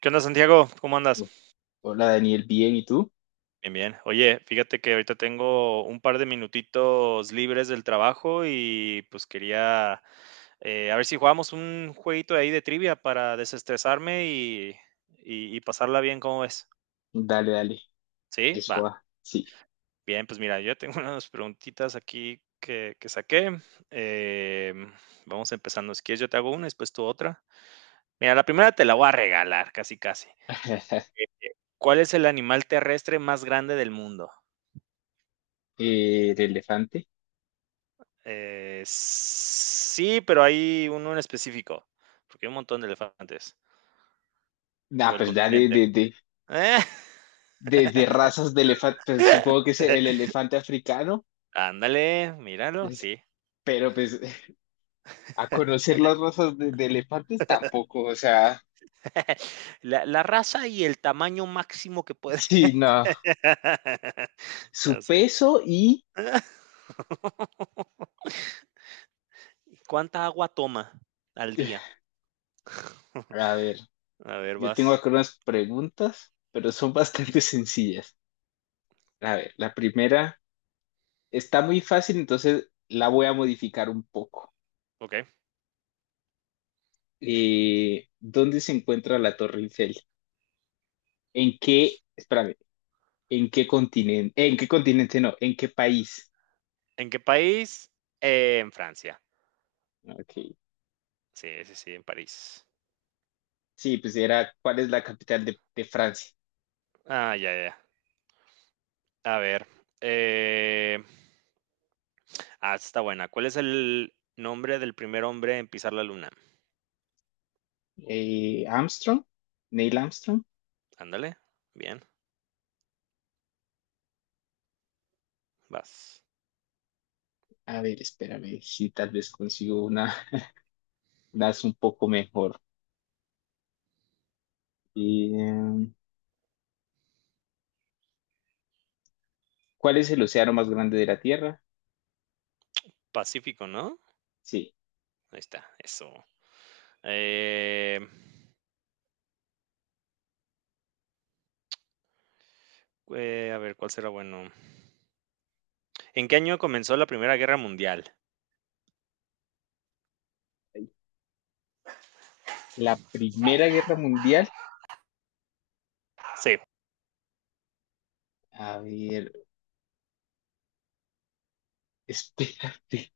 ¿Qué onda, Santiago? ¿Cómo andas? Hola Daniel, bien, ¿y tú? Bien, bien. Oye, fíjate que ahorita tengo un par de minutitos libres del trabajo y pues quería a ver si jugamos un jueguito ahí de trivia para desestresarme y, y pasarla bien, ¿cómo ves? Dale, dale, Sí, eso va. va, sí. Bien, pues mira, yo ya tengo unas preguntitas aquí que saqué. Em, Vamos empezando. Si quieres, yo te hago una, después tú otra. Mira, la primera te la voy a regalar, casi, casi. ¿Cuál es el animal terrestre más grande del mundo? De elefante. Sí, pero hay uno en específico, porque hay un montón de elefantes, Ah, o el pues ya de, continente. de, de, ¡Eh! de, de razas de elefante, pues supongo que es el elefante africano, Ándale, míralo, pues, sí. pero pues a conocer las razas de elefantes tampoco, o sea, La raza y el tamaño máximo que puede. sí, no. Su Ya sé. peso y, ¿Cuánta agua toma al día? a ver, A ver, yo tengo vas. acá unas preguntas, pero son bastante sencillas. A ver, la primera está muy fácil, entonces la voy a modificar un poco. ¿Ok? ¿Dónde se encuentra la Torre Eiffel? Espérame, ¿en qué continente, en qué continente no, en qué país? ¿En qué país? En Francia. Ok. Sí, sí, sí, en París. Sí, pues era, ¿cuál es la capital de Francia? Ah, ya, ya, ya. A ver, eh ah, está buena. ¿Cuál es el nombre del primer hombre en pisar la luna? Armstrong, Neil Armstrong. Ándale, bien, vas. A ver, espérame, si tal vez consigo una, das un poco mejor. Eh, ¿Cuál es el océano más grande de la Tierra? Pacífico, ¿no? Sí, Ahí está, eso. Eh, a ver, ¿cuál será bueno? ¿En qué año comenzó la Primera Guerra Mundial? la Primera Guerra Mundial. Sí. A ver, espérate.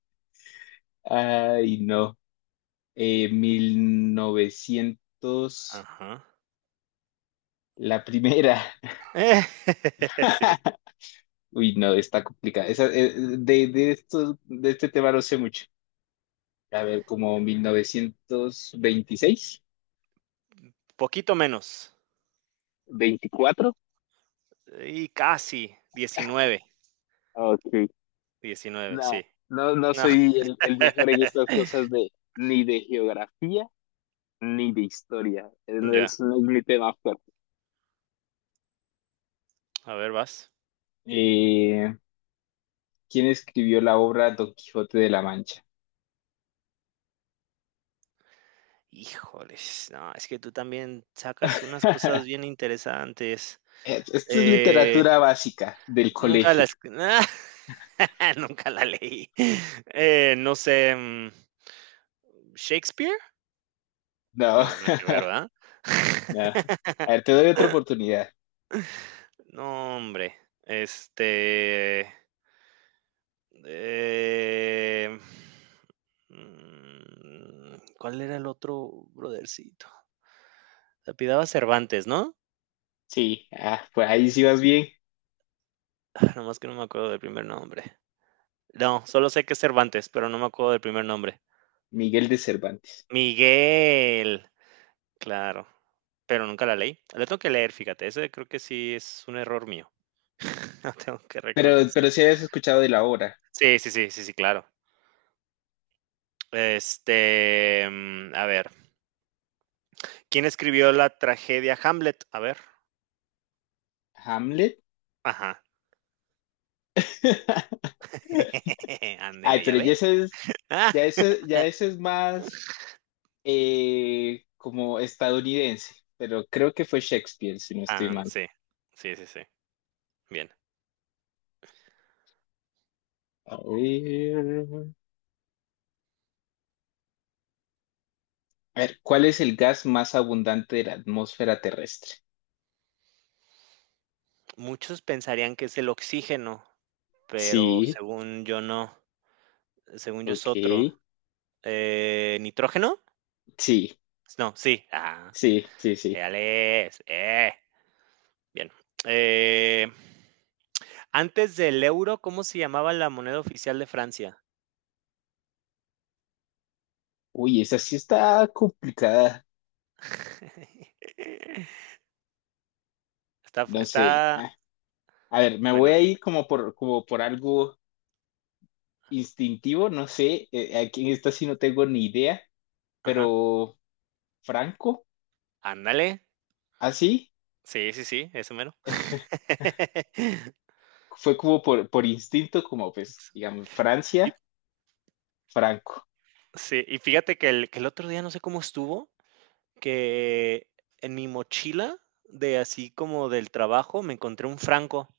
Ay, no. 1900, Ajá. la primera. Eh, sí. Uy, no, está complicada. Esa, de este tema no sé mucho. A ver, como 1926, Poquito menos. 24. Y casi. 19, Ok. 19, No, sí. no, No, soy el mejor en estas cosas de ni de geografía ni de historia. No ya. es, no es mi tema fuerte. A ver, vas. Eh, ¿Quién escribió la obra Don Quijote de la Mancha? Híjoles, no, es que tú también sacas unas cosas bien interesantes. Esto es Eh, literatura básica del Nunca colegio. las nunca la leí. No sé, ¿Shakespeare? No, No, nada que ver, ¿verdad? no. A ver, te doy otra oportunidad. No, hombre. Este, eh, ¿Cuál era el otro brodercito? Se apellidaba Cervantes, ¿no? Sí, ah, pues ahí sí vas bien, Ah, nomás que no me acuerdo del primer nombre. No, solo sé que es Cervantes, pero no me acuerdo del primer nombre. Miguel de Cervantes. Miguel. Claro, pero nunca la leí. La tengo que leer, fíjate, ese creo que sí es un error mío. Lo tengo que reconocer. Pero si habías escuchado de la obra, Sí, sí, sí, sí, sí, claro. A ver, ¿quién escribió la tragedia Hamlet? A ver. Hamlet. Ajá. Ay, Ándele, ¿ya pero ve? Ah, ya ese es más como estadounidense, pero creo que fue Shakespeare, si no estoy am, mal. sí. Sí, sí, sí. Bien. A ver. A ver, ¿cuál es el gas más abundante de la atmósfera terrestre? Muchos pensarían que es el oxígeno, pero Sí, según yo no. Según yo es otro. ok. ¿Nitrógeno? Sí, No, sí. Ah, sí, sí, sí. ya lees. Bien. Eh, antes del euro, ¿cómo se llamaba la moneda oficial de Francia? Uy, esa sí está complicada. Está, No está, sé. Ah, a ver, me voy a bueno, ir como por, como por algo instintivo, no sé. Aquí en esta sí no tengo ni idea, ajá. pero Franco, Ándale. así, Sí, sí, sí, eso mero. fue como por instinto, como pues, digamos, Y, Francia, Franco. sí, y fíjate que que el otro día no sé cómo estuvo, que en mi mochila de así como del trabajo me encontré un franco.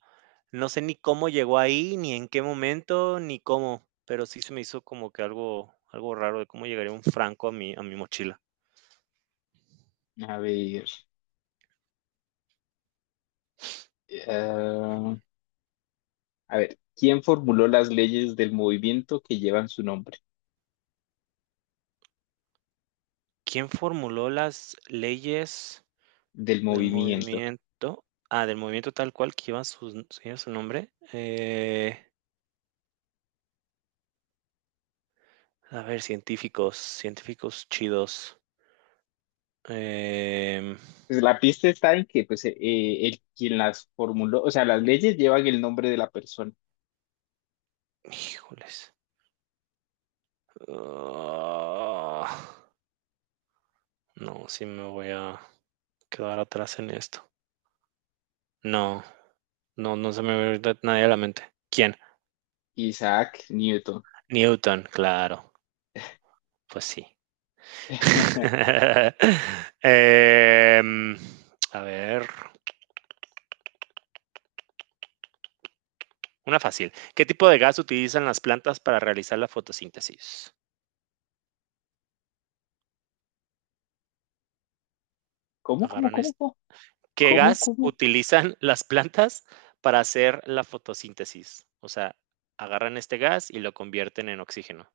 No sé ni cómo llegó ahí, ni en qué momento, ni cómo, pero sí se me hizo como que algo raro de cómo llegaría un franco a mi mochila. A ver, eh, ah, a ver, ¿quién formuló las leyes del movimiento que llevan su nombre? ¿Quién formuló las leyes Del del movimiento. movimiento? Ah, del movimiento tal cual que lleva su nombre, a ver, científicos chidos, em, Pues la pista está en que pues, el quien las formuló, o sea, las leyes llevan el nombre de la persona, híjoles, ah, no, sí me voy a quedar atrás en esto. No. No, no se me ve ahorita nadie a la mente. ¿Quién? Isaac Newton. Newton, claro. Pues sí. Em, a ver, una fácil. ¿Qué tipo de gas utilizan las plantas para realizar la fotosíntesis? ¿Cómo, cómo, Agarran cómo, es- cómo, ¿Qué gas cómo? utilizan las plantas para hacer la fotosíntesis? O sea, agarran este gas y lo convierten en oxígeno.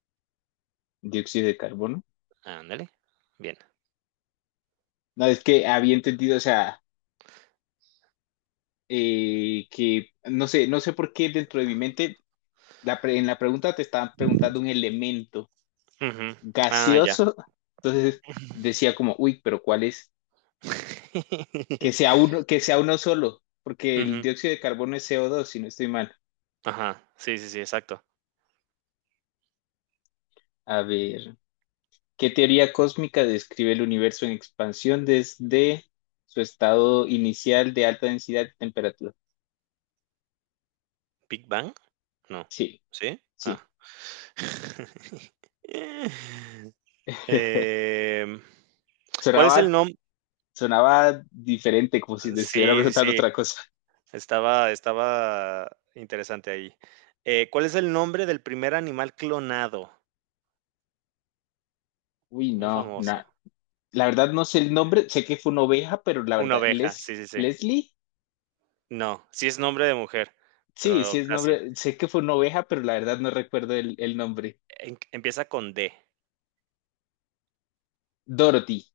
Dióxido de carbono. Ándale. Bien. No, es que había entendido, o sea, que no sé, no sé por qué dentro de mi mente, en la pregunta te estaban preguntando un elemento Ujú. Ah, ya. gaseoso, entonces decía como, uy, pero ¿cuál es? Que sea uno solo, porque el Ujú. dióxido de carbono es co dos si no estoy mal. Ajá. Sí, sí, sí, exacto. A ver. ¿Qué teoría cósmica describe el universo en expansión desde su estado inicial de alta densidad y temperatura? ¿Big Bang? No, Sí, ¿sí? sí. Ah. Eh, Em, ¿cuál es Sonaba, el nombre? sonaba diferente, como si te estuviera Sí, sí, preguntando sí, otra cosa. Estaba interesante ahí. ¿Cuál es el nombre del primer animal clonado? Uy, Muy no, no. famoso. La verdad no sé el nombre, sé que fue una oveja, pero la Una verdad, oveja, sí, ¿Les, sí, sí. Leslie? No, sí es nombre de mujer, Sí, sí pero es casi. nombre, sé que fue una oveja, pero la verdad no recuerdo el nombre. Empieza con D, Dorothy.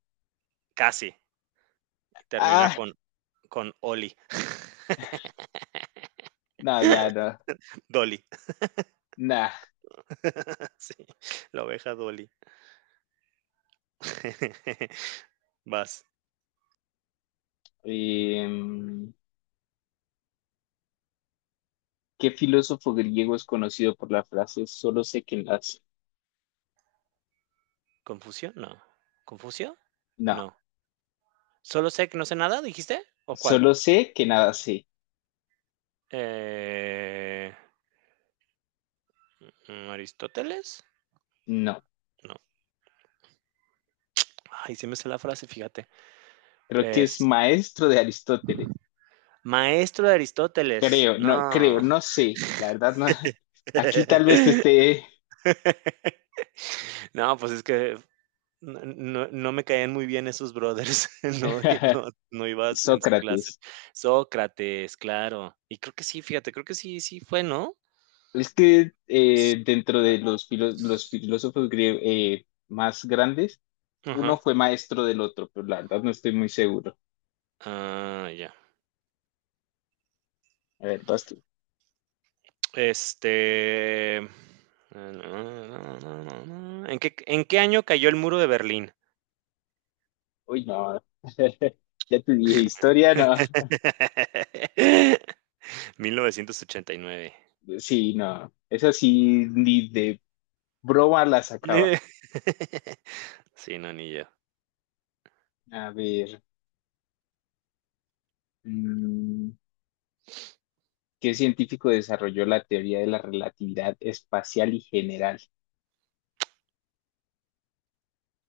casi, y termina Ah, con Oli, no, ya no. Dolly. Nah. Sí, la oveja Dolly. Vas. Em, ¿Qué filósofo griego es conocido por la frase solo sé que nada sé? ¿Confusión? No. Confusión, No, no. ¿Solo sé que no sé nada, dijiste? ¿O cuál? solo sé que nada sé. Eh, ¿Aristóteles? No, No. Ay, sí me sé la frase, fíjate. creo que es Es maestro de Aristóteles. maestro de Aristóteles. No. Creo, no sé. La verdad, no. Aquí tal vez esté No, pues es que no me caían muy bien esos brothers. No, no, no ibas en su clase. Sócrates. Sócrates, claro. Y creo que sí, fíjate, creo que sí, sí fue, ¿no? Es que dentro de los, los Sócrates. filósofos griegos más grandes, uno Ajá. fue maestro del otro, pero la verdad no estoy muy seguro. Ah, ya. A ver, vas tú. Este. eh, en qué año cayó el muro de Berlín? Uy, no. Ya te dije, historia, no. 1989. Sí, no, esa sí ni de broma la sacaba. Sí, no, ni yo. A ver, mm, ¿qué científico desarrolló la teoría de la relatividad espacial y general?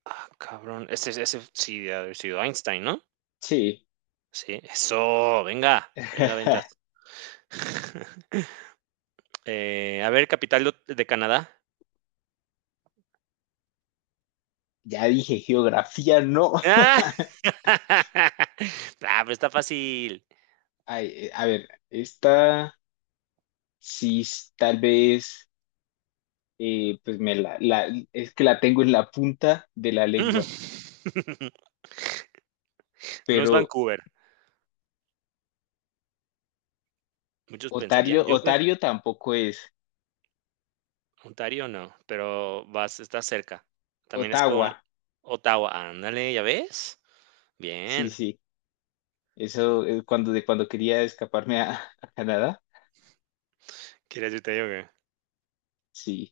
Ah, cabrón. Ese sí debe haber sido Einstein, ¿no? Sí, Sí. Eso, venga, venga, ventas. A ver, capital de Canadá. ya dije geografía, no. ¡Ah! ah, pero está fácil. Ay, a ver, esta sí tal vez, pues me es que la tengo en la punta de la lengua, No es pero Vancouver. Muchos Otario, pensarían, yo pues, Otario tampoco es. Ontario no, pero vas estás cerca. También es con Ottawa, Ottawa, ándale, ¿ya ves? sí, Bien. sí. Eso, cuando, de cuando quería escaparme a, a Canadá, ¿Quieres irte yo? sí.